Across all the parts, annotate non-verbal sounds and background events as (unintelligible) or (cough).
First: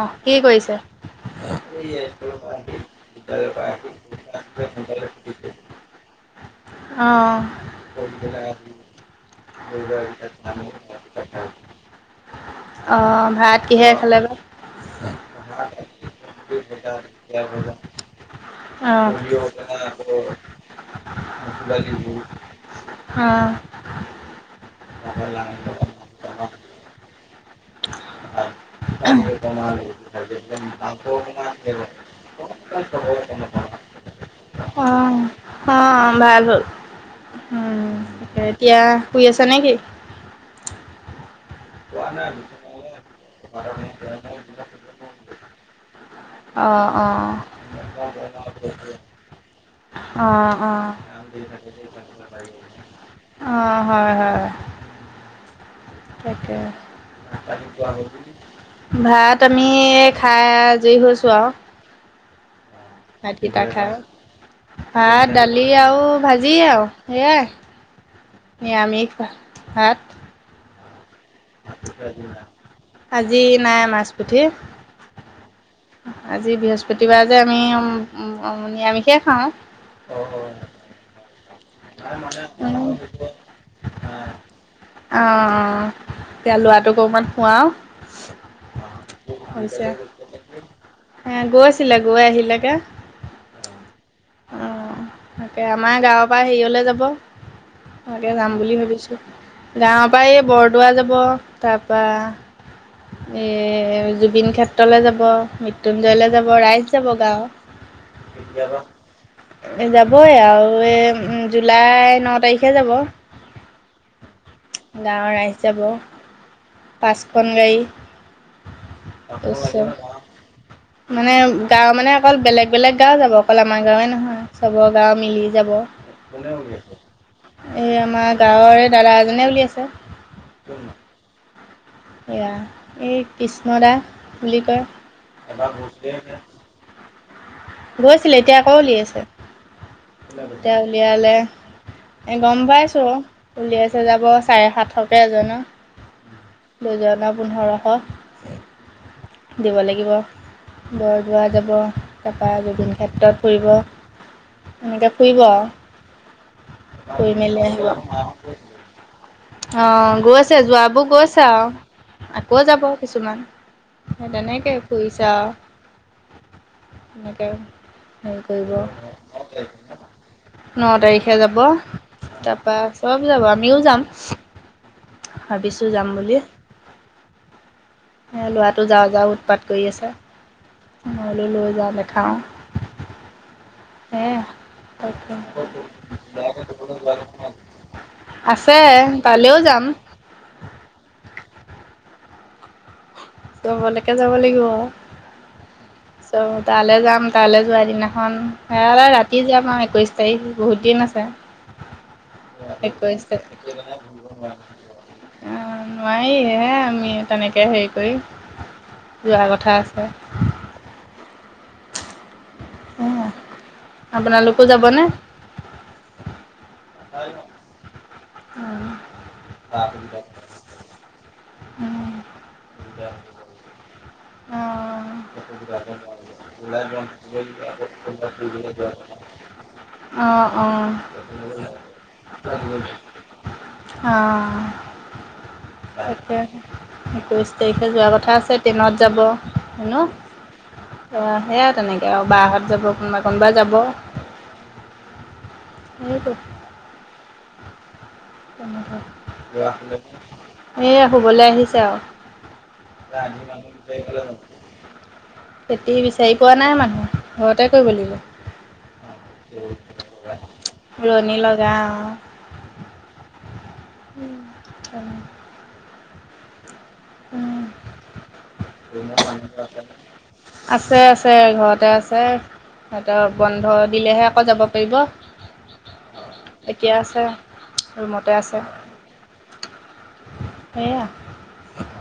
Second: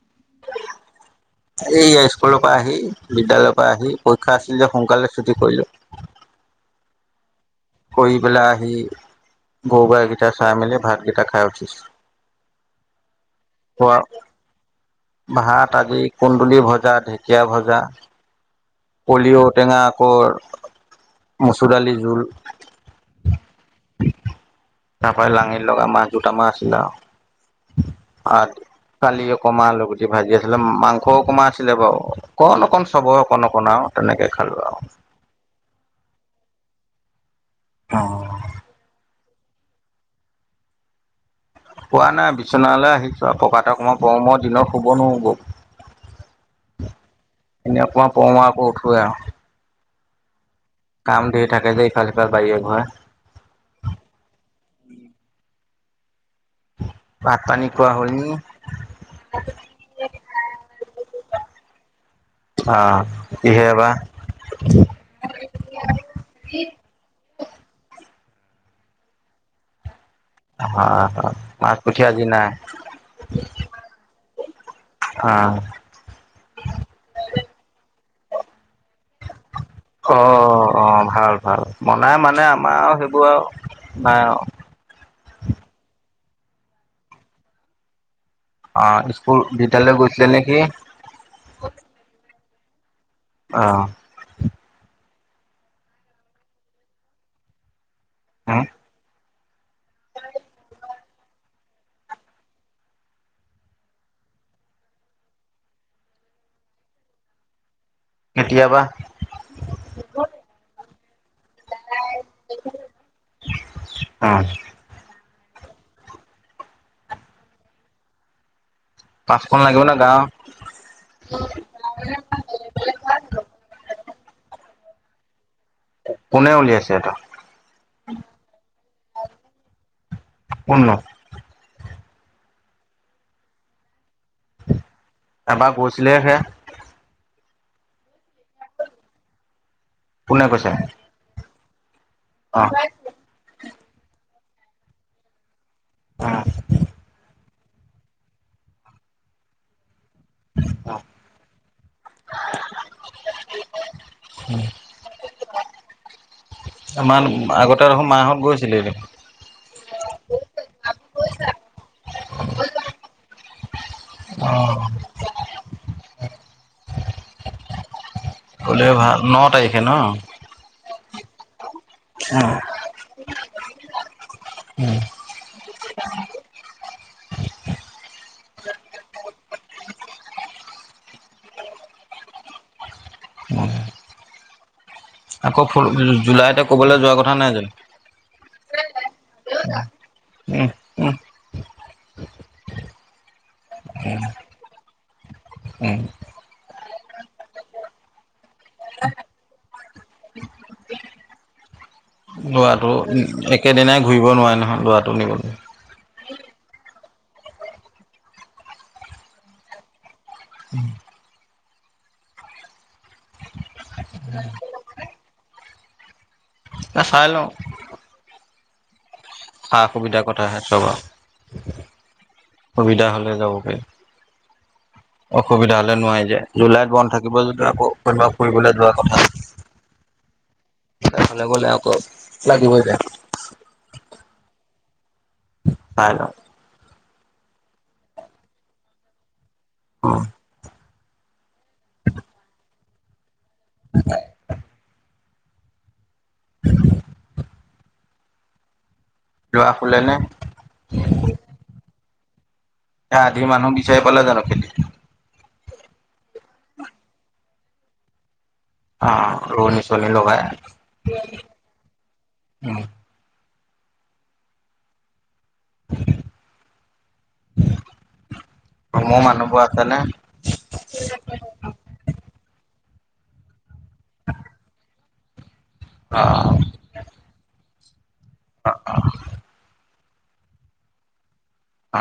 অ কি কৰিছে? এই স্কুলৰ পৰা আহি বিদ্যালয়ৰ পৰা আহি পৰীক্ষা আছিল যে সোনকালে ছুটি কৰিলো। (unintelligible) অ। কৰি পেলাই আহি গৰু গাই কেইটা চাই মেলি ভাতকেইটা খাই উঠিছো। অ ভাত খোৱা কিহেৰে খালে বা? ভাত আজি কুন্দুলি ভজা, ঢেকীয়া ভজা। অহ কলি ঔটেঙা আকৌ মচুৰ (unintelligible) দালি জোল অহ তাৰ পৰা লাঙি লগা মাছ জোত মা আছিলে আৰু কালি কমা লগুটি ভাজি আছিলে মাংসও অকমা আছিলে বাৰু অকণ - অকণ চবৰে অকণ - অকণ বনাও তেনেকে খালো অ আৰু ৷ ভাল হ'ল, উম এতিয়া শুই আছা নে কি? শুৱা নাই বিচনালৈ আহিছোঁ আৰু পকাত অকনমান পৰো মই দিনত শুব নোৱাৰো ব৷ অহ অ অকণমান পৰো আৰু আকৌ উঠোৱে আৰু অহ। কাম ধেৰ থাকে যে ইফাল সিফাল বাৰীয়ে ঘৰে অ-অ হয়-হয় ৷ তাকে ভাত পানী খোৱা হ'ল নি ভাত আমি খাই আজৰি হৈছো আও। আহ কিহে খাই বা? ভাত দালি আউ ভাজি আউ সেয়াই। নিৰামিষ ভাত। হয়। (unintelligible) আজি নাই মাছ পুঠি। অ। আজি বৃহস্পতিবাৰ যে আমি নিৰামিষেই খাওঁ, অ অ অ ভাল ভাল মনাই মানে আমাৰ আৰু অ সেইবোৰ আৰু নাই আও। এতিয়া লৰাটোক অকমান অ স্কুল খুৱাও। হৈছে বিদ্যালয় গৈছিলে নেকি এ‌ গৈছিলে গৈ আহিলেগে। অ অ তাকে আমাৰ গাঁৱৰ পৰা হেৰিঅলে যাব তকে যাম উম বুলি ভাবিছো। গাঁওৰ পৰা এই বৰদোৱা যাব তাৰপা। এ জুবিন ক্ষেত্ৰলৈ যাব মৃত্যুঞ্জয় লৈ যাব ৰাইজ যাব গাঁওত কেতিয়াবা। যাবই আৰু এই জুলাই ন তাৰিখে যাব। উম গাঁওৰ ৰাইজ যাব পাঁচখন গাড়ী, পাঁচখন লাগিব তাৰপিছত না গাওঁ। মানে গাঁও মানে অকল বেলেগ বেলেগ গাঁও যাব অকল আমাৰ গাঁওৱেই‌ নহয় চবৰ গাঁও মিলি, কোনে উলিয়াইছে এইটো এই আমাৰ গাঁওৰে দাদা এজনে উলিয়াইছে। কোন নো? এই কৃষ্ণ দা বুলি কয়। এবাৰ গৈছিলেহে হে গৈছিলে এতিয়া আকৌ উলিয়াইছে কোনে কৈছে এতিয়া উলিয়ালে এ অ গম পাইছো উলিয়াইছে যাব চাৰে সাতশকে এজনৰ। অ দুজনৰ পোন্ধৰশ দিব লাগিব। বৰদোৱা যাব তপৰা জবিন ক্ষেত্ৰত ফুৰিব। এনেকে ফুৰিব আৰু আমাৰ ফুৰি মেলি আগতে আহিব। অ দেখোন মাহঁত গৈছিলেই দেখোন গৈছে যোৱাবোৰ গৈছে আৰু আকৌ যাব কিছুমান। সেই অ তেনেকে ফুৰিছা আৰু হেনেকে গ'লে ভাল ন তাৰিখে ন ন তাৰিখ যাব তাৰপা চব যাব আমিও যাম। ভাবিছো যাম বুলি। (unintelligible) ল'ৰাটো যাওঁ যাওঁ উৎপাত কৰি আছে। মই বুলো লৈ যাও দেখাও সেয়াই। আকৌ জুলাইতে ক'বলৈ যোৱা কথা নাই জানো? আছে তালৈও যাম উম উম চবলৈকে যাব লাগিব। চ' তালে। যাম তালৈ যোৱা দিনাখন সয় ৰাতি যাম আৰু একৈশ তাৰিখ বহুত দিন আছে। লৰাটো একৈছ তাৰিখ একেদিনাই ঘূৰিব নোৱাৰে নহয় লৰাটো নিবলৈ, আমি তেনেকৈ হেৰি কৰি যোৱা কথা আছে। উ আপোনালোকো যাব নে? না চাই লওঁ। উম সা সুবিধাৰ কথাহে চ ব সুবিধা হ'লে যাবগে। অসুবিধা হলে নোৱাৰি যে জুলাইত বন্ধ থাকিব যদিও আকৌ কোনোবা ফুৰিবলৈ যোৱা কথা অ অ। এইফালে গ'লে আকৌ লাগিবই দেই। অঁ চাই লওঁ তাকে একৈছ তাৰিখে যোৱা কথা আছে ট্ৰেইনত। সেনো হয় তেনে বাহত যাব। কোনবা যাব। উ ল'ৰা শুলে নে? এ শুবলৈ আহিছে আৰু। এ আধি মানুহ বিচাৰি পালা জানো খেতি খেতি বিচাৰি পোৱা নাই মানুহে ঘৰতে কৰিব অ ৰোৱনী চোৱনী লগাই লাগিব ৰোৱনি লগাও উম উম। ৰুমৰ মানুহবোৰ আছে নে? আছে আছে ঘৰতে আছে সিহঁতৰ বন্ধ দিলেহে আকৌ যাব পাৰিব এতিয়া আছে। ৰুমতে আছে এইয়া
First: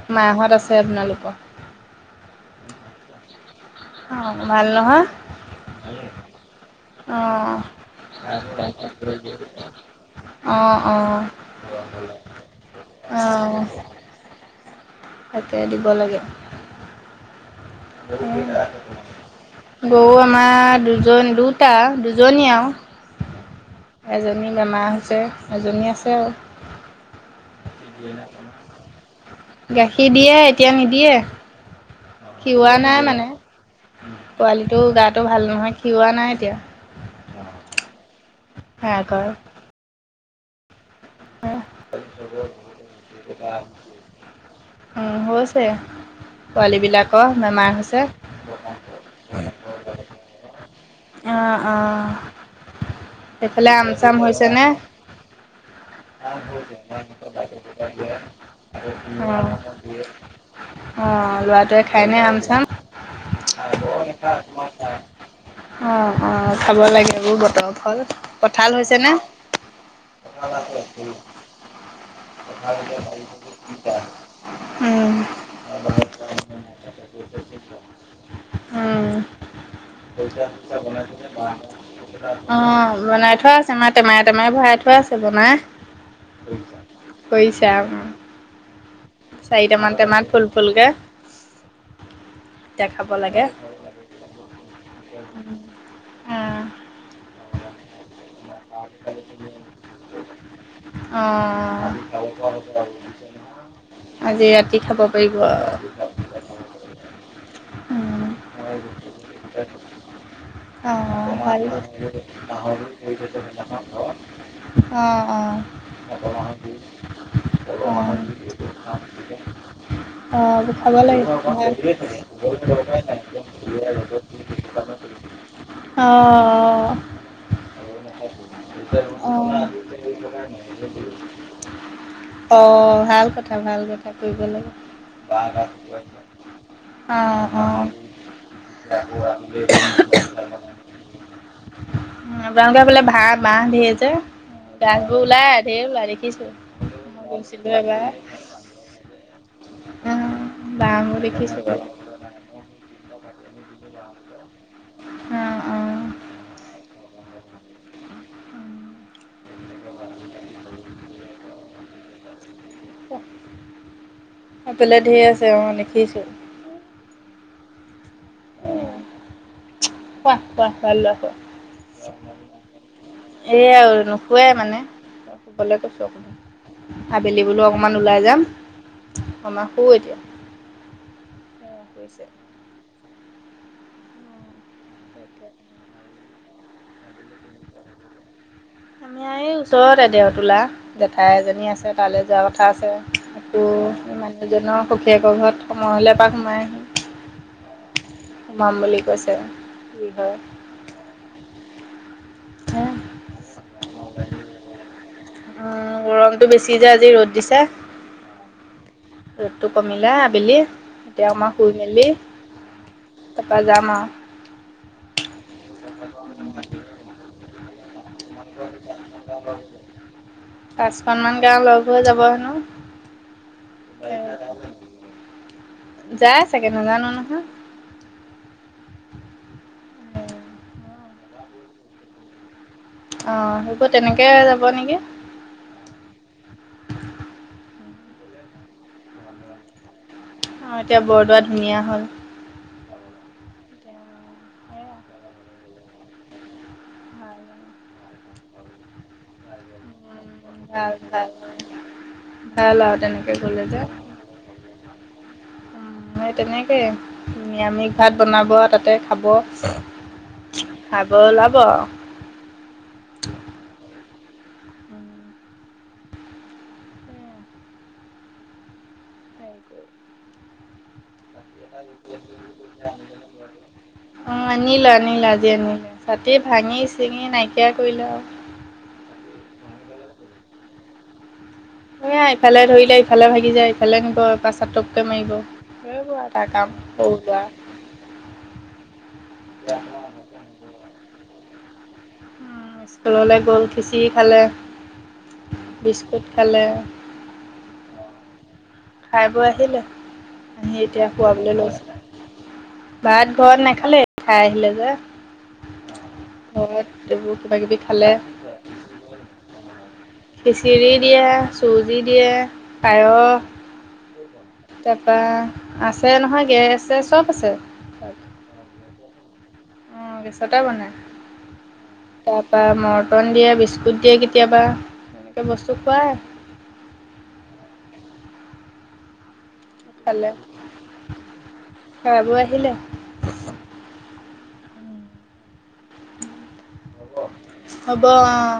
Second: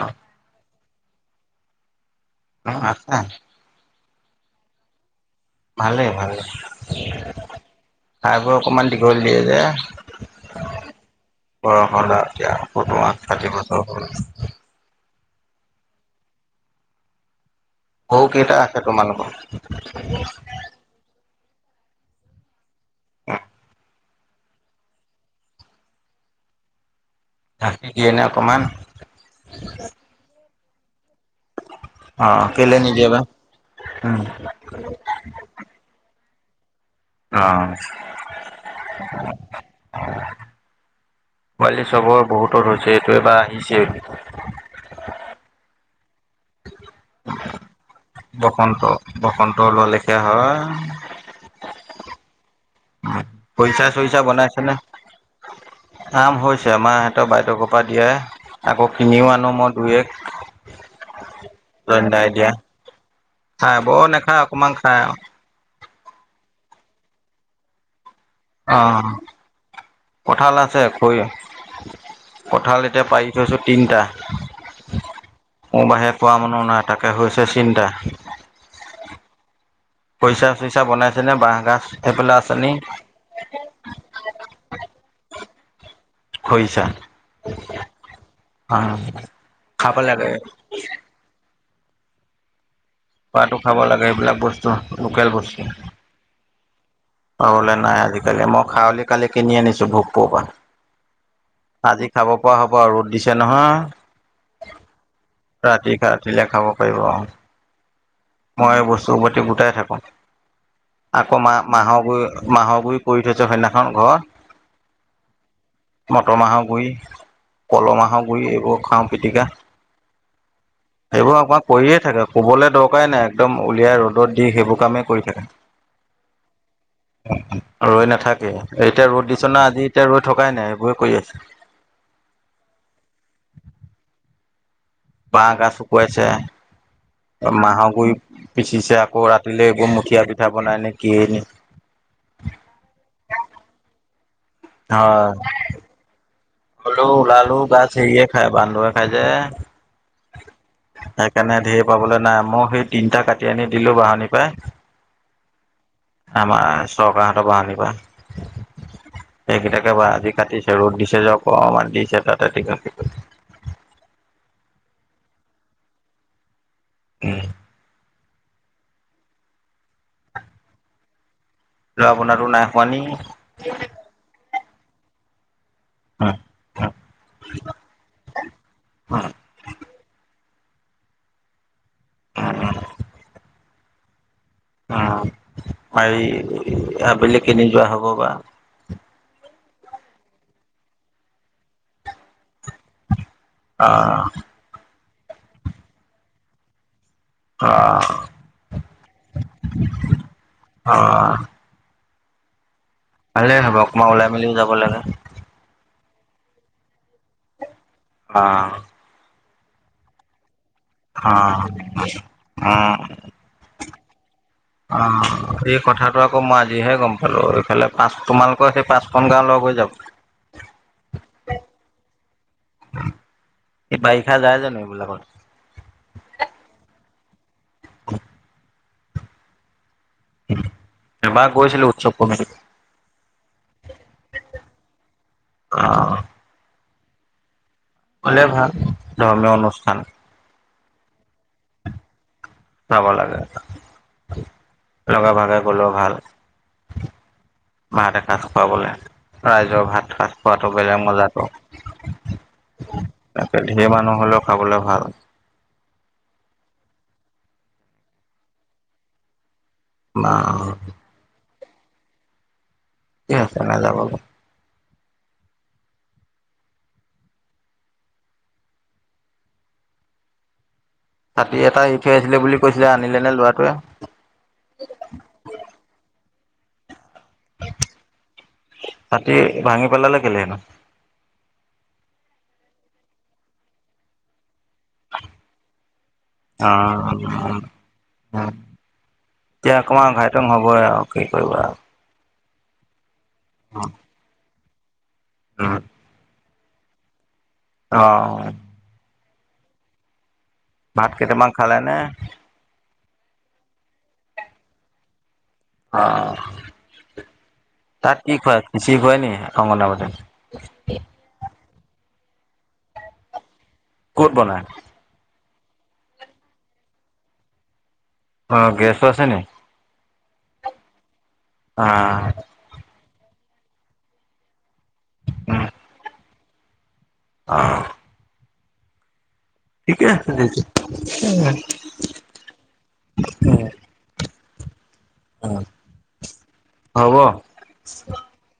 অ মাহঁত আছে আপোনালোকৰ। অ আছা অ ভাল নহয়। ভালেই ভালেই অঁ খাইবোৰ অকণমান দীঘল দিয়ে যে- অঁ অঁ বনোৱা এতিয়াম ষাঠি বছৰ হ'। তাতে দিব লাগে গৰু কেইটা আছে তোমালোকৰ গৰু আমাৰ দুজনী দুত এটা দুজনীয়া আৰু হ (unintelligible) এজনী বেমাৰ হৈছে এজনী আছে আৰু। গাখীৰ দিয়ে নে অকমান গাখীৰ দিয়ে এতিয়া নিদিয়ে। অ খিওৱা কেলে নাই নিদিয়ে বা মানে উম পোৱালিটো গাটো ভাল নহয় খওৱা নাই। এতিয়া অ। সেয়া কৰে পোৱালি চবৰ বহুতৰ হৈছে এইটো এবাৰ আহিছে। উম হৈছে। পোৱালীবিলাকৰ বেমাৰ হৈছে। বসন্ত বসন্ত ওলোৱা লেখীয়া হয় অহ অঁ। পইচা চইচা বনাইছে নে। আম হৈছে আমাৰ সিহঁতৰ বাইদেউকৰ পৰা দিয়ে আকৌ কিনিও আনো মই দুই এক (unintelligible) অ ল'ৰাটোৱে খাই নে জয়নদাই আম, দিয়া চাম- খাই বৌ নে খায় অকমানং খায়। অ অ খাব লাগে এইবোৰ বতৰ ফল। কঁঠাল আহ হৈছেনে? কঠাল আছে কৈ। কঁঠাল, এতিয়া পাৰি থৈছোঁ তিনিটা। উম মোৰ বাহিৰে কোৱা মানু্হ নাই তাকে হৈছে চিন্তা উম। পইচা চইচা বনাইছে নে বাঁহগাজ। অ বনাই থোৱা আছে মা টেমাই টেমাই ভৰাই থোৱা আছে বনাই খৰিচা কৈইছা। অ' চাৰিটামান খাব টমাত লাগে ফুল ফুলকে। এতিয়া খাব লাগে। খোৱাতো খাব লাগে, এইবিলাক বস্তু লোকেল বস্তু। অঁ অলে নাই আজিকালি মই খাৱলি কালি কিনি আনিছো ভোকপুৰৰ পৰা। অঁ আজি খাব পৰা হ'ব আৰু ৰ'দ দিছে নহয়। আজি ৰাতি খাব পাৰিব। ৰাতি কাটিলে খাব পাৰিব আৰু- মই বস্তুৰ প্ৰতি গোটাই থাকো। আকৌ মাহ হয়। মাহৰ গু অঁ মাহৰ গুৰি কৰি থৈছে। সদিনাখন ঘৰ অঁ অঁ মটৰ মাহৰ গুৰি। কল, মাহৰ গুৰি এইবোৰ খাওঁ পিটিকা। অ, খাব লাগে ভাল। উপাই নাই। একদম উলিয়াই ৰ'দত দি সেইবোৰ কামেই কৰি থাকে। অঁ ৰ ন। নাথাকে এতিয়া ৰ'দ দিছ অঁ না আজি। এতিয়া ৰৈ থকাই নাই এইবোৰে কৰি আছে। অ, ভাল কথা। ভাল কথা কৰিব লাগে। বাঁহ গাজ শুকুৱাইছে। অঁ অঁ মাহৰ গুৰি পিচিছে, আকৌ ৰাতিলে এইবোৰ মুঠিয়া পিঠা বনাই নে কিয়ে নে? আপোনালোকে বোলে ভ বাহ ধে যে গাজবোৰ হয় ওলায়, ধেৰ ওলাই দেখিছো। হলেও ওলালেও দেখিছিলোঁ গাজ এবাৰ সেৰিয়ে খায় বান্দৰে খাই যে। বাঁহবোৰ সেইকাৰণে দেখিছোঁ ধেই পাবলৈ নাই। মই সেই তিনটা কাটি আনি দিলো বাহনিৰ পাই। অঁ অঁ আমাৰ চৰকাৰহঁতৰ পৰা আমি পাম। এই কেইটাকে বা আজি কাটিছে। ৰ'দ দিছে যে অকমান দিছে, তাতে তিক সেইফালে ধেৰ আছে, অ দেখিছো। উম। শুৱা, শুৱা। ভাল ল'ৰা শুৱা। ল'ৰা বনাতো নাই খোৱা এইয়াই আৰু নুশুৱেই মানে। চবলে কৈছো অকমান। নি আবেলি বোলো অকমান ওলাই যাম। অকণমান শু এতিয়া। অ শুইছে। অ ম আবেলি কেনি যোৱা হ'ব বা। আমি এই ওচৰতে এ দেওতোলা জেঠাই এজনী আছে তালৈ যোৱা কথ কথা আছে। আকৌ অ', মানুহজনৰ সখীয়েকৰ ঘৰত সময় হ'লে এপাক সোমাই আহিম। অ। সোমাম বুলি কৈছে, কি হয়? ভালে হব। অকন ওলাই মেলিও যাব লাগে। উ গৰমটো বেছি যে আজি। ৰ'দ দিছে। অঁ। ৰ'দটো কমিলে আবেলি তেওঁ মই শুই মেলি তাৰপৰা যাম আও। অ, এই কথাটো আকৌ মই আজিহে গম পালো। এইফালে পাঁচ তোমালোকৰ সেই পাঁচখন গাঁও লগ হৈ যাব পাঁচখনমান গাওঁ লগ হৈ যাব হেনো। এই বাৰিষা যায় জানো এইবিলাকত? যাই ছাগে, নাজানো নহয়। (inaudible) এবাৰ গৈছিলো উৎচৱ কমিটিত। অ সেইবোৰ তেনেকে যাব নেকি। অ', হলে ভাল ধৰ্মীয় অনুষ্ঠান। অ এতিয়া বৰদোৱা ধুনীয়া হ'ল। যাব লাগে। লগে ভাগে গলেও ভাল। ভাত এসাঁজ খোৱাবলে, ৰাইজৰ ভাত সাজ খোৱাটো ভাল বেলেগ মজা ভাল তহ। ভাল আৰু তেনেকে গ'লে যে একেইখিনি মানুহ হ'লেও খাবলৈ ভাল। মে তেনেকে নিৰামিষ ভাত বনাব তাতে খাব। মা ক (unintelligible) আছে নাযাবলৈ ছাতি এটা এৰি থৈ আহিছিলে বুলি কৈছিলে আনিলে নে ল'ৰাটোৱে অ, আনিলো, আনিলা আজি আনিলো। এ ভাঙি-চিঙি নাইকিয়া কৰিলে আৰু। ছাতি ভাঙি পেলালে কেলেই নো? ধৰা ইফালে ধৰিলে ইফালে ভাগি যায়, ইফালে নিব তাপা চাটোপকে মাৰিব। হেইবোৰে আৰু তাৰ অ কাম সৰু লৰা এতিয়া অকমান অঘাইটং হবই আৰু কি কৰিবা। ললৈ গ'ল, খিঁচিৰি খালে। বিস্কুট খালে। অ'। খাই বৈ আহিলে। আহি এতিয়া ভাত কেইটামান শুৱাবলে খালে নে লৈছো। ভাত ঘৰত নেখালে, খাই আহিলে যে। অ'। ঘৰত এইবোৰ কিবা কিবি খালে। তাত কি খুৱাই খিচিৰি খুৱাই নি অংগনাবাদীত খিচিৰি দিয়ে। চুজি দিয়ে, পায়স। ক'ত বনাই তাপা আছে নহয় গেৰেজ ছেৰেজ চব আছে। অ' গেছো আছে নি? অ' গেছতে বনাই অ তাৰপা মৰ্টন দিয়ে, বিস্কুট দিয়ে কেতিয়াবা। এনেকে বস্তু খুৱাই। অ'। ঠিকে খালে আছে খাই বৈ আহিলে (unintelligible) উম। অ', হব। হ'ব অ